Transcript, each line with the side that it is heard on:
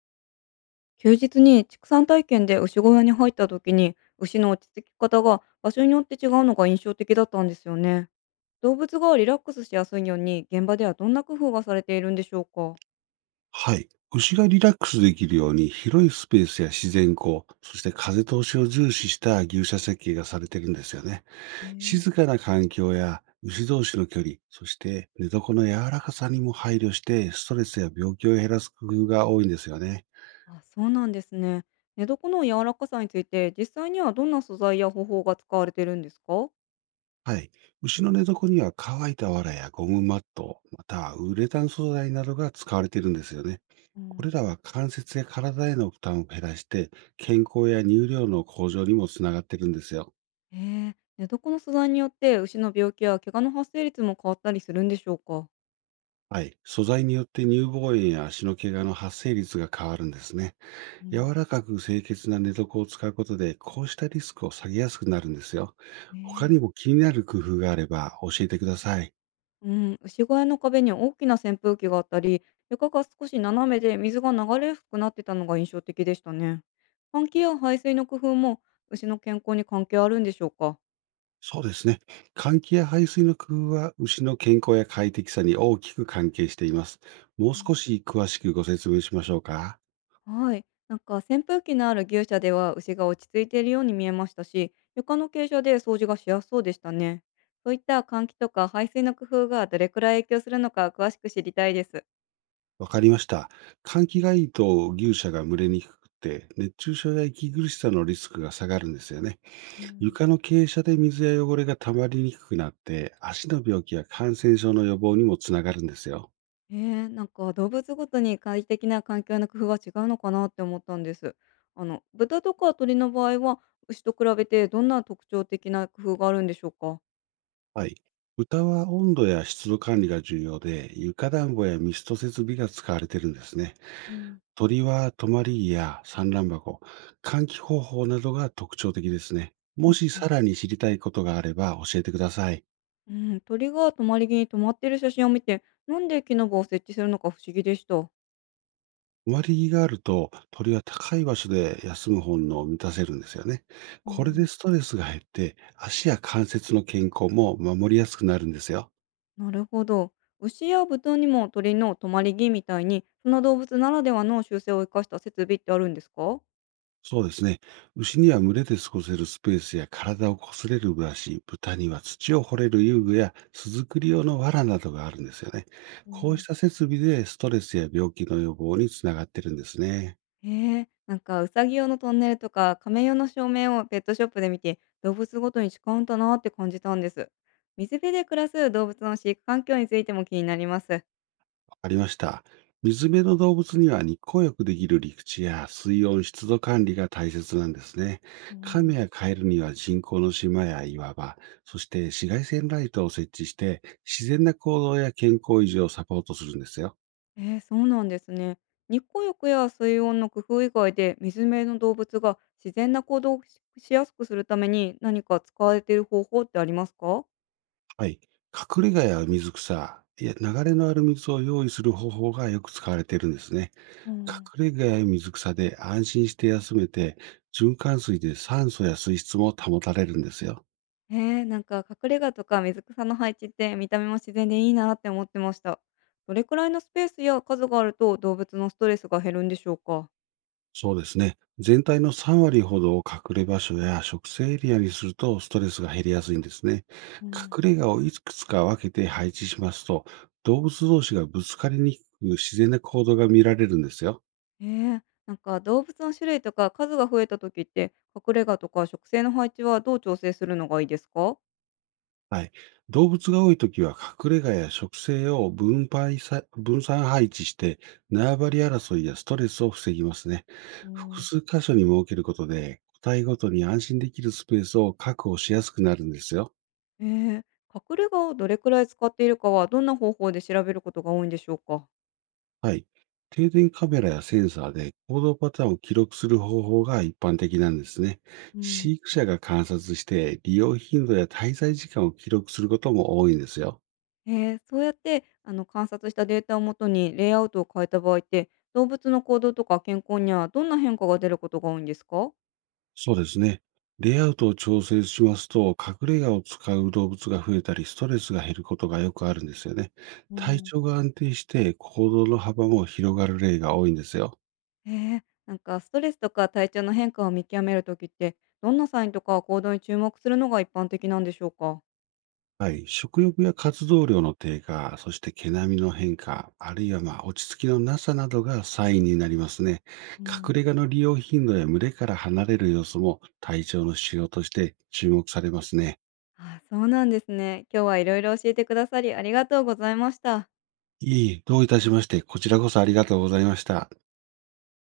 left: 休日に畜産体験で牛小屋に入った時に、牛の落ち着き方が場所によって違うのが印象的だったんですよね。動物がリラックスしやすいように、現場ではどんな工夫がされているんでしょうか。
right: はい。牛がリラックスできるように広いスペースや自然光、そして風通しを重視した牛舎設計がされてるんですよね。
left: ね
right: 静
left: え。
right: かな環境や牛同士の距離、そして寝床の柔らかさにも配慮してストレスや病気を減らす工夫が多いんですよね。
left: あ、そうなんですね。寝床の柔らかさについて、実際にはどんな素材や方法が使われているんですか。
right: はい。牛の寝床には乾いた藁やゴムマット、またはウレタン素材などが使われているんですよね。
left: う
right: これ
left: ん。
right: らは関節や体への負担を減らして、健康や乳量の向上にもつながっているんですよ。
left: えー、寝床の素材によって牛の病気や怪我の発生率も変わったりするんでしょうか。
right: はい。素材によって乳房炎や足の怪我の発生率が変わるんですね。
left: うん。
right: 柔らかく清潔な寝床を使うことで、こうしたリスクを下げやすくなるんですよ。他
left: ね
right: に
left: え。
right: も気になる工夫があれば教えてください。
left: うん、牛小屋の壁に大きな扇風機があったり、床が少し斜めで水が流れやすくなってたのが印象的でしたね。換気や排水の工夫も牛の健康に関係あるんでしょうか。
right: そうですね。換気や排水の工夫は牛の健康や快適さに大きく関係しています。もう
left: う
right: 少
left: ん、
right: し詳しくご説明しましょうか。
left: はい。なんか扇風機のある牛舎では牛が落ち着いているように見えましたし、床の傾斜で掃除がしやすそうでしたね。そういった換気とか排水の工夫がどれくらい影響するのか詳しく知りたいです。
right: わかりました。換気がいいと牛舎が蒸れにくくて、熱中症や息苦しさのリスクが下がるんですよね。
left: うん。
right: 床の傾斜で水や汚れが溜まりにくくなって、足の病気や感染症の予防にもつながるんですよ。
left: ええ、なんか動物ごとに快適な環境の工夫は違うのかなって思ったんです。あの、豚とか鳥の場合は、牛と比べてどんな特徴的な工夫があるんでしょうか。
right: はい。豚は温度や湿度管理が重要で、床暖房やミスト設備が使われてるんですね。
left: うん、
right: 鳥は泊まり木や産卵箱、換気方法などが特徴的ですね。
left: う
right: も
left: ん
right: し
left: うん、
right: さらに知りたいことがあれば教えてください。
left: うん、鳥が止まり木に止まってる写真を見て、なんで木の棒を設置するのか不思議でした。
right: 終わりがあると、鳥は高い場所で休む本能を満たせるんですよね。
left: う
right: これで
left: ん、
right: ストレスが減って、足や関節の健康も守りやすくなるんですよ。
left: なるほど。牛や豚にも鳥の止まり木みたいに、その動物ならではの習性を生かした設備ってあるんですか。
right: そうですね。牛には群れで過ごせるスペースや体をこすれるブラシ、豚には土を掘れる遊具や巣作り用の藁などがあるんですよね。こうした設備でストレスや病気の予防につながってるんですね。
left: へえ、なんかうさぎ用のトンネルとか亀用の照明をペットショップで見て、動物ごとに違うんだなって感じたんです。水辺で暮らす動物の飼育環境についても気になります。
right: ありました。水辺の動物には日光浴できる陸地や水温、湿度管理が大切なんですね。
left: う
right: カ
left: ん。
right: メやカエルには人工の島や岩場、そして紫外線ライトを設置して、自然な行動や健康維持をサポートするんですよ。
left: そうなんですね。日光浴や水温の工夫以外で、水辺の動物が自然な行動をしやすくするために何か使われている方法ってありますか。
right: はい。隠れ家や水草、いや流れのある水を用意する方法がよく使われているんですね。
left: うん。
right: 隠れ家や水草で安心して休めて、循環水で酸素や水質も保たれるんですよ。
left: へえ、なんか隠れ家とか水草の配置って見た目も自然でいいなって思ってました。どれくらいのスペースや数があると動物のストレスが減るんでしょうか。
right: そうですね。全体の3割ほどを隠れ場所や植生エリアにするとストレスが減りやすいんですね。
left: うん、
right: 隠れ家をいくつか分けて配置しますと、動物同士がぶつかりにくく自然な行動が見られるんですよ。
left: へえ、なんか動物の種類とか数が増えた時って、隠れ家とか植生の配置はどう調整するのがいいですか。
right: はい。動物が多いときは隠れ家や植生を分散配置して、縄張り争いやストレスを防ぎますね。
left: う
right: 複
left: ん、
right: 数箇所に設けることで、個体ごとに安心できるスペースを確保しやすくなるんですよ。
left: へえ、隠れ家をどれくらい使っているかはどんな方法で調べることが多いんでしょうか。
right: はい。定点カメラやセンサーで行動パターンを記録する方法が一般的なんですね。
left: うん。
right: 飼育者が観察して利用頻度や滞在時間を記録することも多いんですよ。
left: へえー、そうやって、あの、観察したデータをもとにレイアウトを変えた場合って、動物の行動とか健康にはどんな変化が出ることが多いんですか？
right: そうですね。レイアウトを調整しますと、隠れ家を使う動物が増えたり、ストレスが減ることがよくあるんですよね。
left: う
right: 体
left: ん、
right: 調が安定して行動の幅も広がる例が多いんですよ。
left: へえー、なんかストレスとか体調の変化を見極めるときって、どんなサインとか行動に注目するのが一般的なんでしょうか？
right: はい、食欲や活動量の低下、そして毛並みの変化、あるいはまあ落ち着きのなさなどがサインになりますね。
left: う
right: 隠
left: ん。
right: れ家の利用頻度や群れから離れる様子も体調の指標として注目されますね。
left: ああ、そうなんですね。今日はいろいろ教えてくださりありがとうございました。
right: いいどういたしまして、こちらこそありがとうございました。